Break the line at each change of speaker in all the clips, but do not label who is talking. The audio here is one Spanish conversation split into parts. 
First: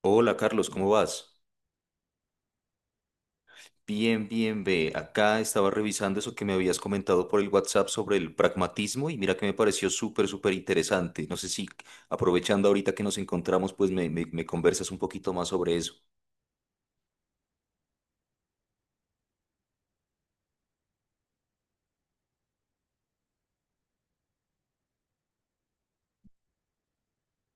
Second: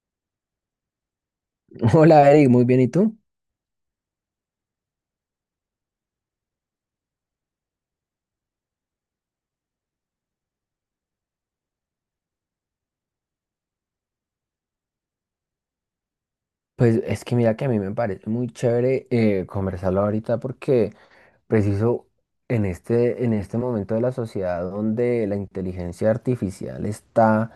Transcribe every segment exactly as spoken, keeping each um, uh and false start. Hola Carlos, ¿cómo vas?
Hola Eric, muy bien, ¿y tú?
Bien, bien, ve. Acá estaba revisando eso que me habías comentado por el WhatsApp sobre el pragmatismo y mira que me pareció súper, súper interesante. No sé si aprovechando ahorita que nos encontramos, pues me, me- me conversas un poquito más sobre eso.
Pues es que mira que a mí me parece muy chévere eh, conversarlo ahorita porque preciso en este, en este momento de la sociedad donde la inteligencia artificial está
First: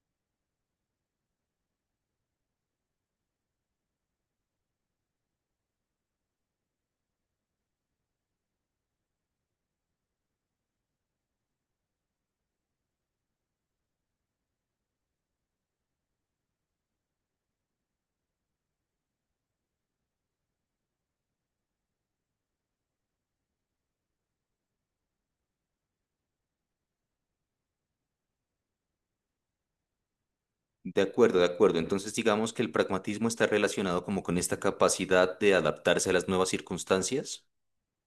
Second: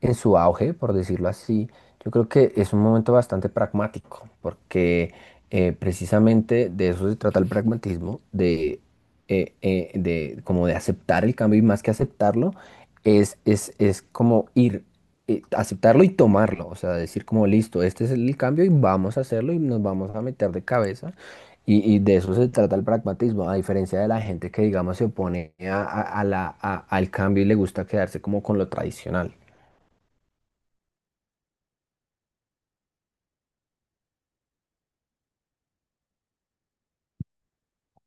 en su auge, por decirlo así, yo creo que es un momento bastante pragmático, porque eh, precisamente de eso se trata el pragmatismo, de, eh, eh, de como de aceptar el cambio y más que aceptarlo, es, es, es como ir, eh, aceptarlo y tomarlo, o sea, decir como listo, este es el cambio y vamos a hacerlo y nos vamos a meter de cabeza. Y, y de eso se trata el pragmatismo, a diferencia de la gente que, digamos, se opone a, a- a la, a- al cambio y le gusta quedarse como con lo tradicional.
De acuerdo, de acuerdo. Entonces digamos que el pragmatismo está relacionado como con esta capacidad de adaptarse a las nuevas circunstancias.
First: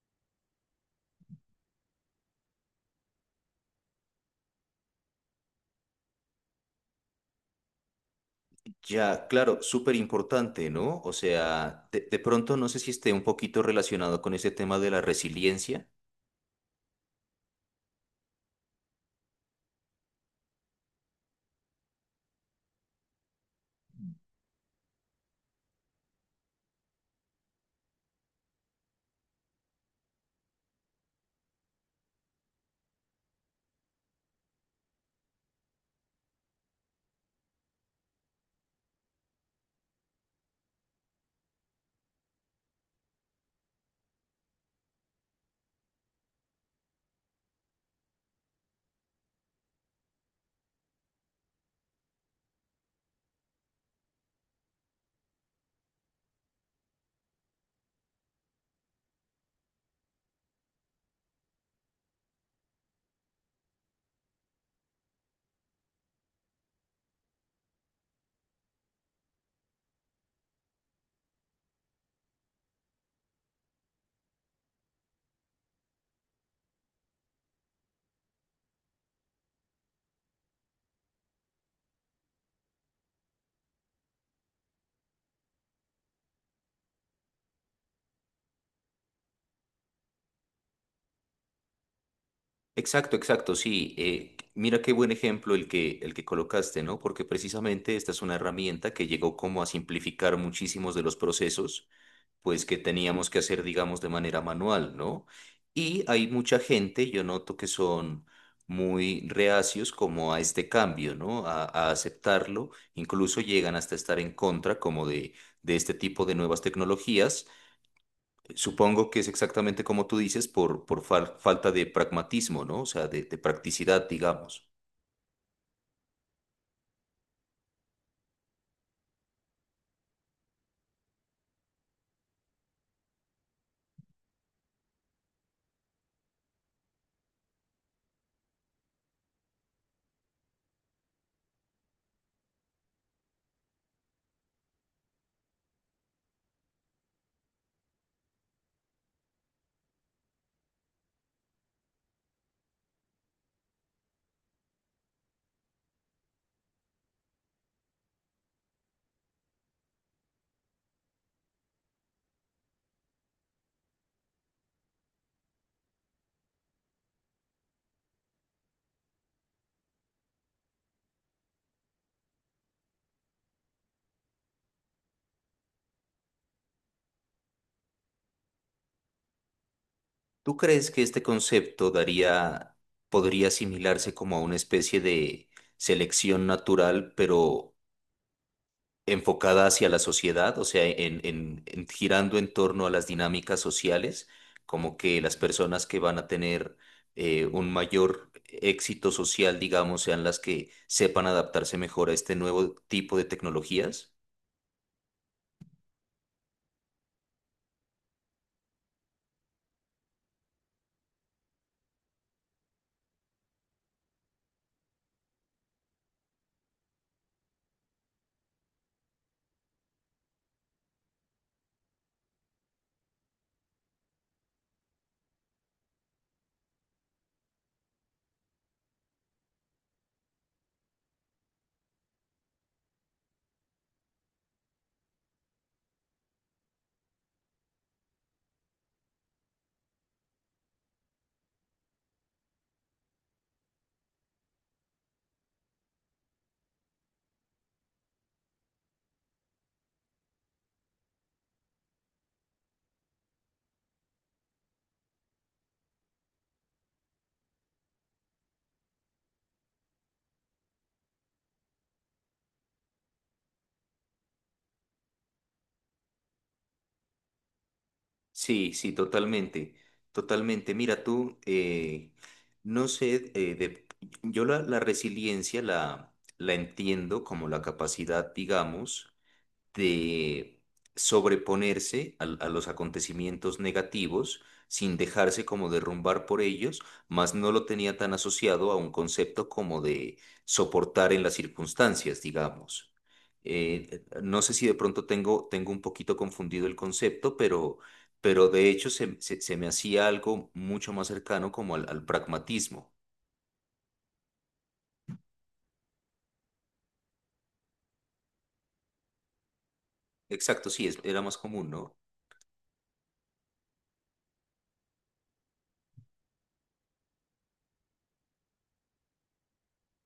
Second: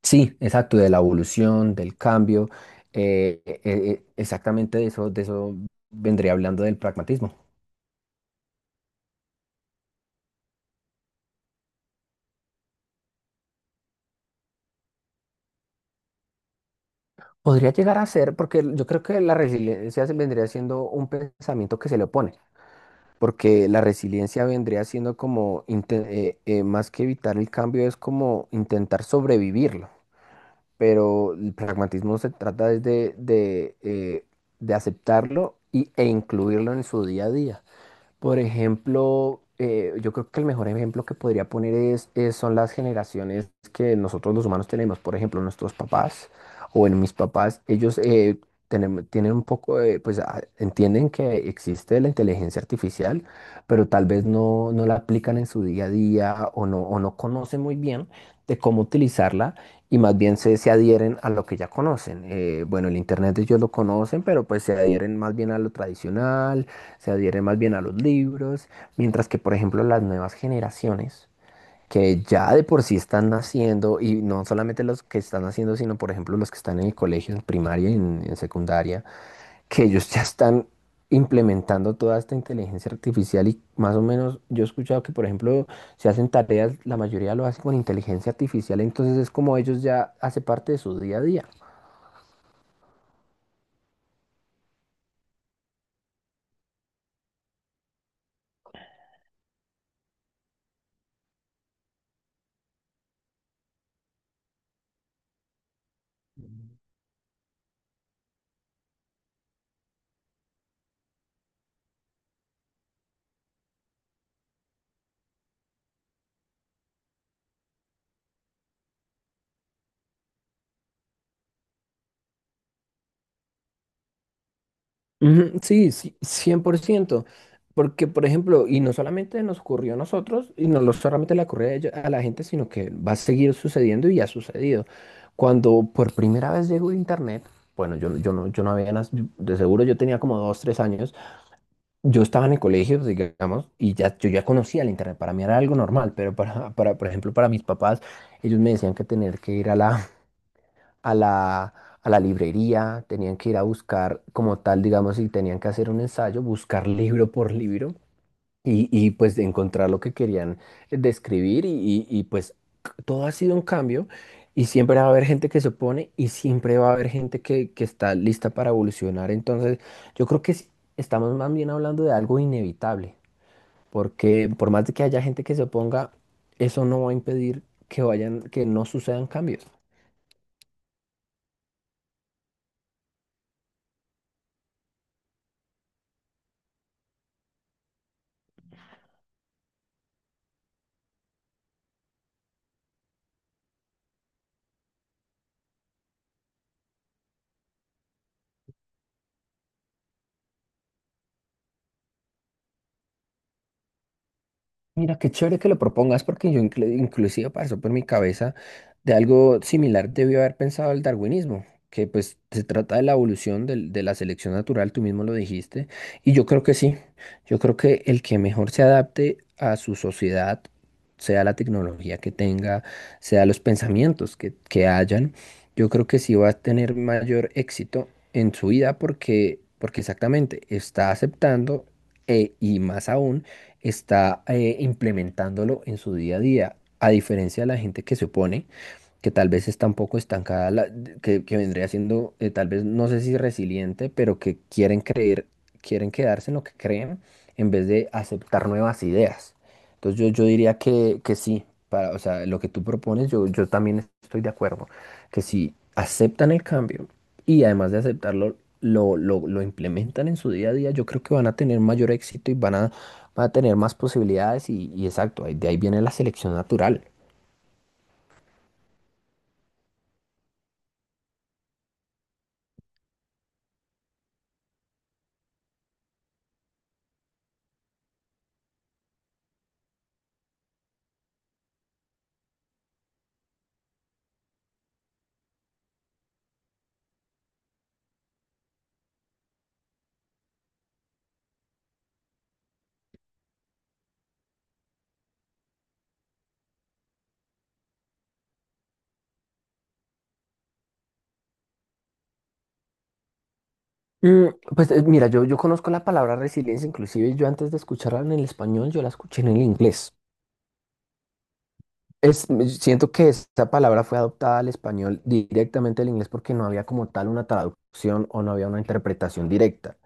Sí, exacto, de la evolución, del cambio, eh, eh, eh, exactamente de eso, de eso vendría hablando del pragmatismo.
Ya, claro, súper importante, ¿no? O sea, de de pronto no sé si esté un poquito relacionado con ese tema de la resiliencia.
Podría llegar a ser, porque yo creo que la resiliencia se vendría siendo un pensamiento que se le opone, porque la resiliencia vendría siendo como, inte- eh, eh, más que evitar el cambio, es como intentar sobrevivirlo, pero el pragmatismo se trata es de, de, eh, de aceptarlo y, e incluirlo en su día a día. Por ejemplo, eh, yo creo que el mejor ejemplo que podría poner es, es- son las generaciones que nosotros los humanos tenemos. Por ejemplo, nuestros papás o en mis papás, ellos eh, tenem- tienen un poco de, pues a- entienden que existe la inteligencia artificial, pero tal vez no, no la aplican en su día a día o no, o no conocen muy bien de cómo utilizarla y más bien se, se adhieren a lo que ya conocen. Eh, bueno, el Internet ellos lo conocen, pero pues se adhieren más bien a lo tradicional, se adhieren más bien a los libros, mientras que, por ejemplo, las nuevas generaciones, que ya de por sí están naciendo, y no solamente los que están naciendo, sino, por ejemplo, los que están en el colegio, en primaria y en, en secundaria, que ellos ya están implementando toda esta inteligencia artificial y más o menos yo he escuchado que, por ejemplo, si hacen tareas, la mayoría lo hacen con inteligencia artificial, entonces es como ellos ya hace parte de su día a día.
Exacto, exacto, sí. Eh, mira qué buen ejemplo el que, el que colocaste, ¿no? Porque precisamente esta es una herramienta que llegó como a simplificar muchísimos de los procesos, pues que teníamos que hacer, digamos, de manera manual, ¿no? Y hay mucha gente, yo noto que son muy reacios como a este cambio, ¿no? A, a aceptarlo, incluso llegan hasta estar en contra como de, de este tipo de nuevas tecnologías. Supongo que es exactamente como tú dices, por, por fal- falta de pragmatismo, ¿no? O sea, de, de practicidad, digamos.
Ujú, sí, sí, cien por ciento. Porque, por ejemplo, y no solamente nos ocurrió a nosotros, y no lo- solamente le ocurrió a ello- a la gente, sino que va a seguir sucediendo y ha sucedido. Cuando por primera vez llegó Internet, bueno, yo, yo no, yo no había, nas- de seguro yo tenía como dos, tres años, yo estaba en el colegio, digamos, y ya, yo ya conocía el Internet, para mí era algo normal, pero para, para, por ejemplo, para mis papás, ellos me decían que tener que ir a la, a la, a la librería, tenían que ir a buscar como tal, digamos, si tenían que hacer un ensayo, buscar libro por libro y, y, pues de encontrar lo que querían eh, describir y, y- y, pues c- todo ha sido un cambio y siempre va a haber gente que se opone y siempre va a haber gente que, que está lista para evolucionar. Entonces, yo creo que sí, estamos más bien hablando de algo inevitable, porque por más de que haya gente que se oponga, eso no va a impedir que vayan, que no sucedan cambios.
¿Tú crees que este concepto daría, podría asimilarse como a una especie de selección natural, pero enfocada hacia la sociedad, o sea, en, en- en- girando en torno a las dinámicas sociales, como que las personas que van a tener eh, un mayor éxito social, digamos, sean las que sepan adaptarse mejor a este nuevo tipo de tecnologías?
Mira, qué chévere que lo propongas porque yo inclu- inclusive pasó por mi cabeza de algo similar, debió haber pensado el darwinismo, que pues se trata de la evolución del- de la selección natural, tú mismo lo dijiste, y yo creo que sí, yo creo que el que mejor se adapte a su sociedad, sea la tecnología que tenga, sea los pensamientos que, que hayan, yo creo que sí va a tener mayor éxito en su vida porque, porque exactamente está aceptando. E- y más aún está eh, implementándolo en su día a día, a diferencia de la gente que se opone, que tal vez está un poco estancada, la- de- que, que vendría siendo eh, tal vez, no sé si resiliente, pero que quieren creer, quieren quedarse en lo que creen en vez de aceptar nuevas ideas. Entonces yo, yo diría que, que sí, para, o sea, lo que tú propones, yo, yo también estoy de acuerdo, que si aceptan el cambio y además de aceptarlo, lo, lo, lo implementan en su día a día, yo creo que van a tener mayor éxito y van a, van a tener más posibilidades y, y exacto, ahí- de ahí viene la selección natural.
Sí, sí, totalmente, totalmente. Mira, tú, eh, no sé, eh, de- yo la, la resiliencia la, la entiendo como la capacidad, digamos, de sobreponerse al- a los acontecimientos negativos sin dejarse como derrumbar por ellos, mas no lo tenía tan asociado a un concepto como de soportar en las circunstancias, digamos. Eh, no sé si de pronto tengo, tengo un poquito confundido el concepto, pero, pero de hecho se, se- se me hacía algo mucho más cercano como al, al pragmatismo.
Mm, pues eh, mira, yo, yo conozco la palabra resiliencia, inclusive yo antes de escucharla en el español, yo la escuché en el inglés.
Exacto, sí, es- era más común, ¿no?
Es, me- siento que esta palabra fue adoptada al español directamente al inglés porque no había como tal una traducción o no había una interpretación directa.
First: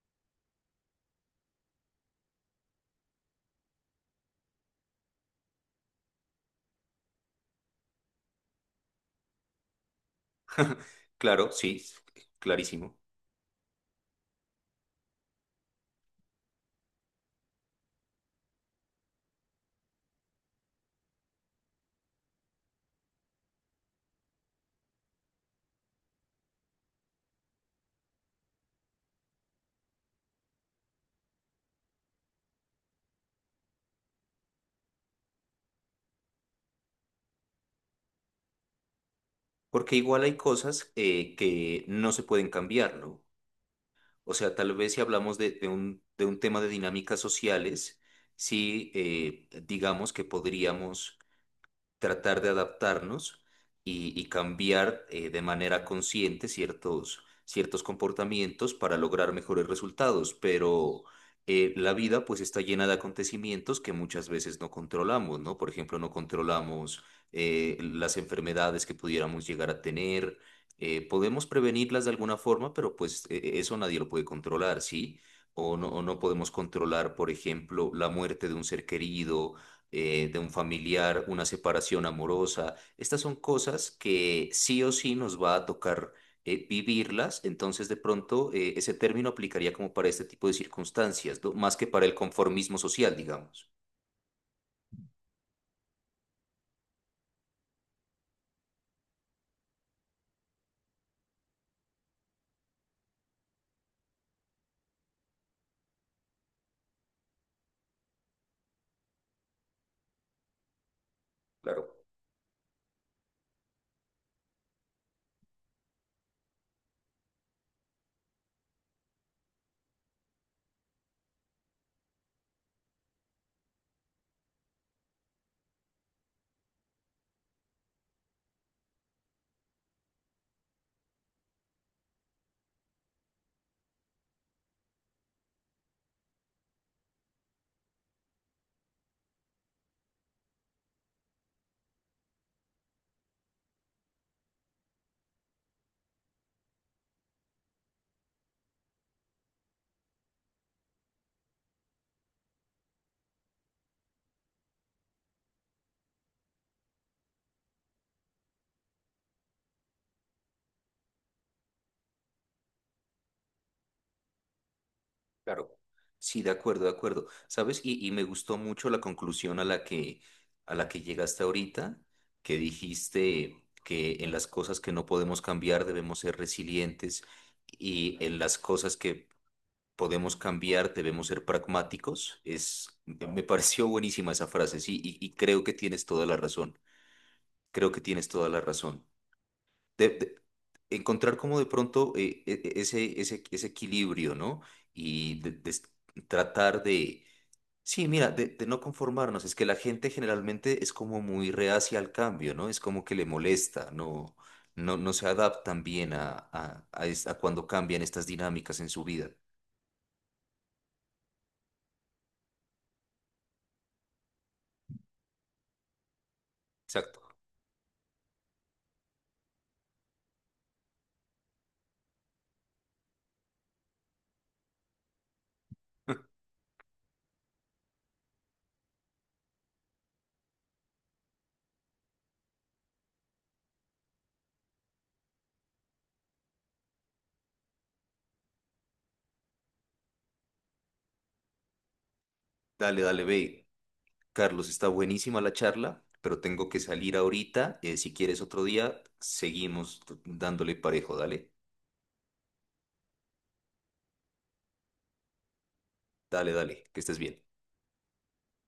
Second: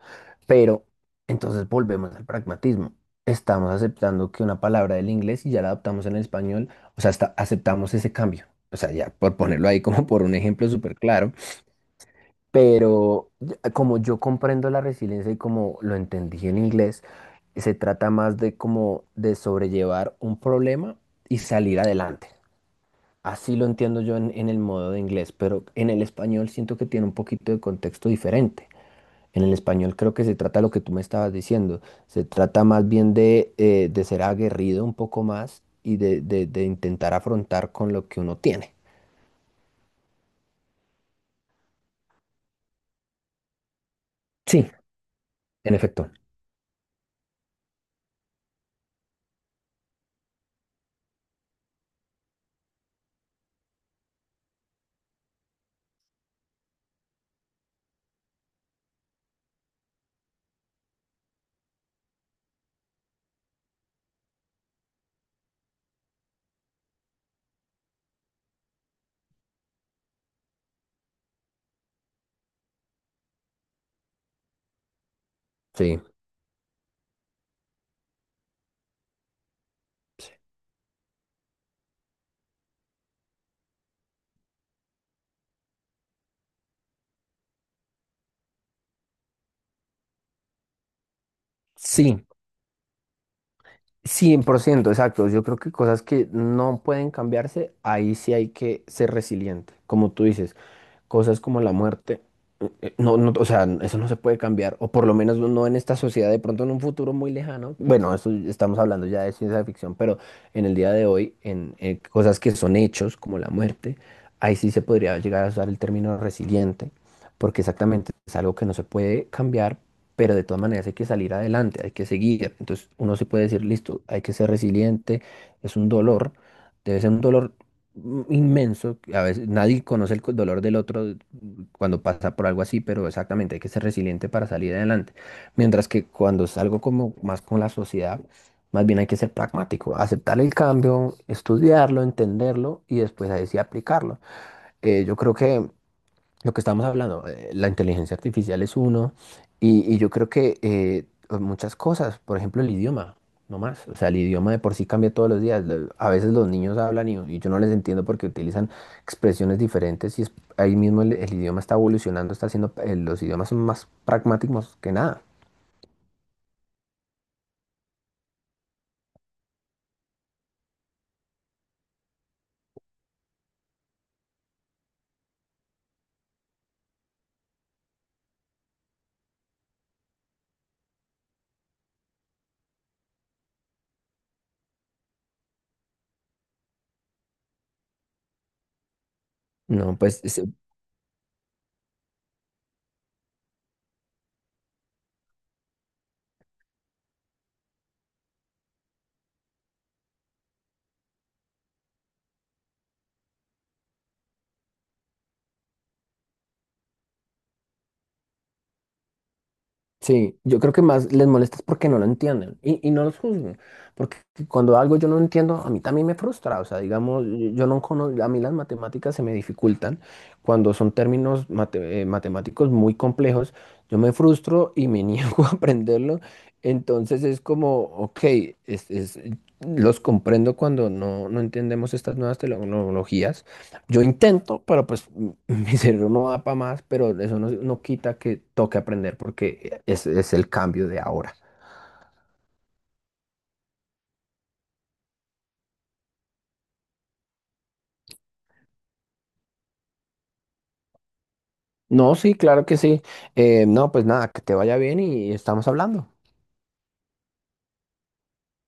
Pero entonces volvemos al pragmatismo. Estamos aceptando que una palabra del inglés y ya la adaptamos en el español, o sea, hasta aceptamos ese cambio. O sea, ya por ponerlo ahí como por un ejemplo súper claro.
Claro, sí, clarísimo.
Pero ya- como yo comprendo la resiliencia y como lo entendí en inglés, se trata más de como de sobrellevar un problema y salir adelante. Así lo entiendo yo en, en el modo de inglés, pero en el español siento que tiene un poquito de contexto diferente. En el español creo que se trata lo que tú me estabas diciendo. Se trata más bien de, eh, de ser aguerrido un poco más y de, de de intentar afrontar con lo que uno tiene.
Porque igual hay cosas eh, que no se pueden cambiar, ¿no? O sea,
Sí,
tal vez si hablamos de, de
en
un,
efecto.
de un tema de dinámicas sociales, sí, eh, digamos que podríamos tratar de adaptarnos y, y cambiar eh, de manera consciente ciertos, ciertos comportamientos para lograr mejores resultados, pero eh, la vida pues está llena de acontecimientos que muchas veces no controlamos, ¿no? Por ejemplo, no controlamos eh, las enfermedades que pudiéramos llegar a tener. Eh, podemos prevenirlas de alguna forma, pero pues eh, eso nadie lo puede controlar, ¿sí? O no,
Sí.
o no podemos controlar, por ejemplo, la muerte de un ser querido, eh, de un familiar, una separación amorosa. Estas son cosas que sí o sí nos va a tocar eh, vivirlas, entonces de pronto eh, ese término aplicaría como para este tipo de circunstancias, ¿no? Más que para el
Sí,
conformismo social, digamos.
cien por ciento exacto. Yo creo que cosas que no pueden cambiarse, ahí sí hay que ser resiliente. Como tú dices, cosas como la muerte, eh, eh, no, no, o sea, eso no se puede cambiar, o por lo menos no en esta sociedad, de pronto en un futuro muy lejano. Bueno, eso estamos hablando ya de ciencia ficción, pero en el día de hoy, en,
Claro,
eh, cosas que son hechos, como la muerte, ahí sí se podría llegar a usar el término resiliente, porque exactamente es algo que no se puede cambiar, pero de todas maneras hay que salir adelante, hay que seguir. Entonces uno se puede decir, listo, hay que ser resiliente, es un dolor, debe ser un dolor mm, inmenso, que a veces nadie conoce el co- dolor del otro mm, cuando pasa por algo así, pero exactamente, hay que ser resiliente para salir adelante. Mientras que cuando es algo como más con la sociedad, más bien hay que ser pragmático, aceptar el cambio, estudiarlo, entenderlo y después ahí sí aplicarlo. Eh, yo creo que lo que estamos hablando, eh, la inteligencia artificial es uno, y, y yo creo que eh, muchas cosas, por ejemplo, el idioma, no más. O sea, el idioma de por sí cambia todos los días. Lo- A veces los niños hablan y, y yo no les entiendo porque utilizan expresiones diferentes y es- ahí mismo el, el idioma está evolucionando, está haciendo, eh, los idiomas son más pragmáticos que nada.
claro. Sí, de acuerdo, de acuerdo. ¿Sabes? Y, y me gustó mucho la conclusión a la que, a la que llegaste ahorita, que dijiste que en las cosas que no podemos cambiar debemos ser resilientes y en las cosas que podemos cambiar, debemos ser pragmáticos. Es, me pareció buenísima esa frase, sí, y, y creo que tienes toda la razón. Creo que tienes toda la razón.
No,
De-
pues
de- Encontrar como de pronto eh, e- e- ese, ese, ese equilibrio, ¿no? Y de- de s- Tratar de, sí, mira, de, de no conformarnos. Es que la gente generalmente es como muy reacia al cambio, ¿no? Es como que le molesta, ¿no? No, no se adaptan bien a, a, a es- a cuando cambian estas dinámicas en su vida.
sí, yo creo que más les molesta es porque no lo entienden y, y no los juzguen. Porque cuando algo yo no entiendo, a mí también me frustra. O sea, digamos,
Exacto.
yo yo no conozco, a mí las matemáticas se me dificultan cuando son términos mate- eh, matemáticos muy complejos. Yo me frustro y me niego a aprenderlo. Entonces es como, ok, es, es- los comprendo cuando no, no entendemos estas nuevas tecnologías, yo intento, pero pues m- mi cerebro no da para más, pero eso no, no quita que toque aprender porque es, es el cambio de ahora.
Dale, dale, ve. Carlos, está buenísima la charla, pero tengo que salir ahorita. Eh, si quieres otro día, seguimos dándole parejo. Dale,
No, sí, claro que sí. Eh, no, pues nada, que te vaya bien y estamos hablando.
dale, dale, que estés bien.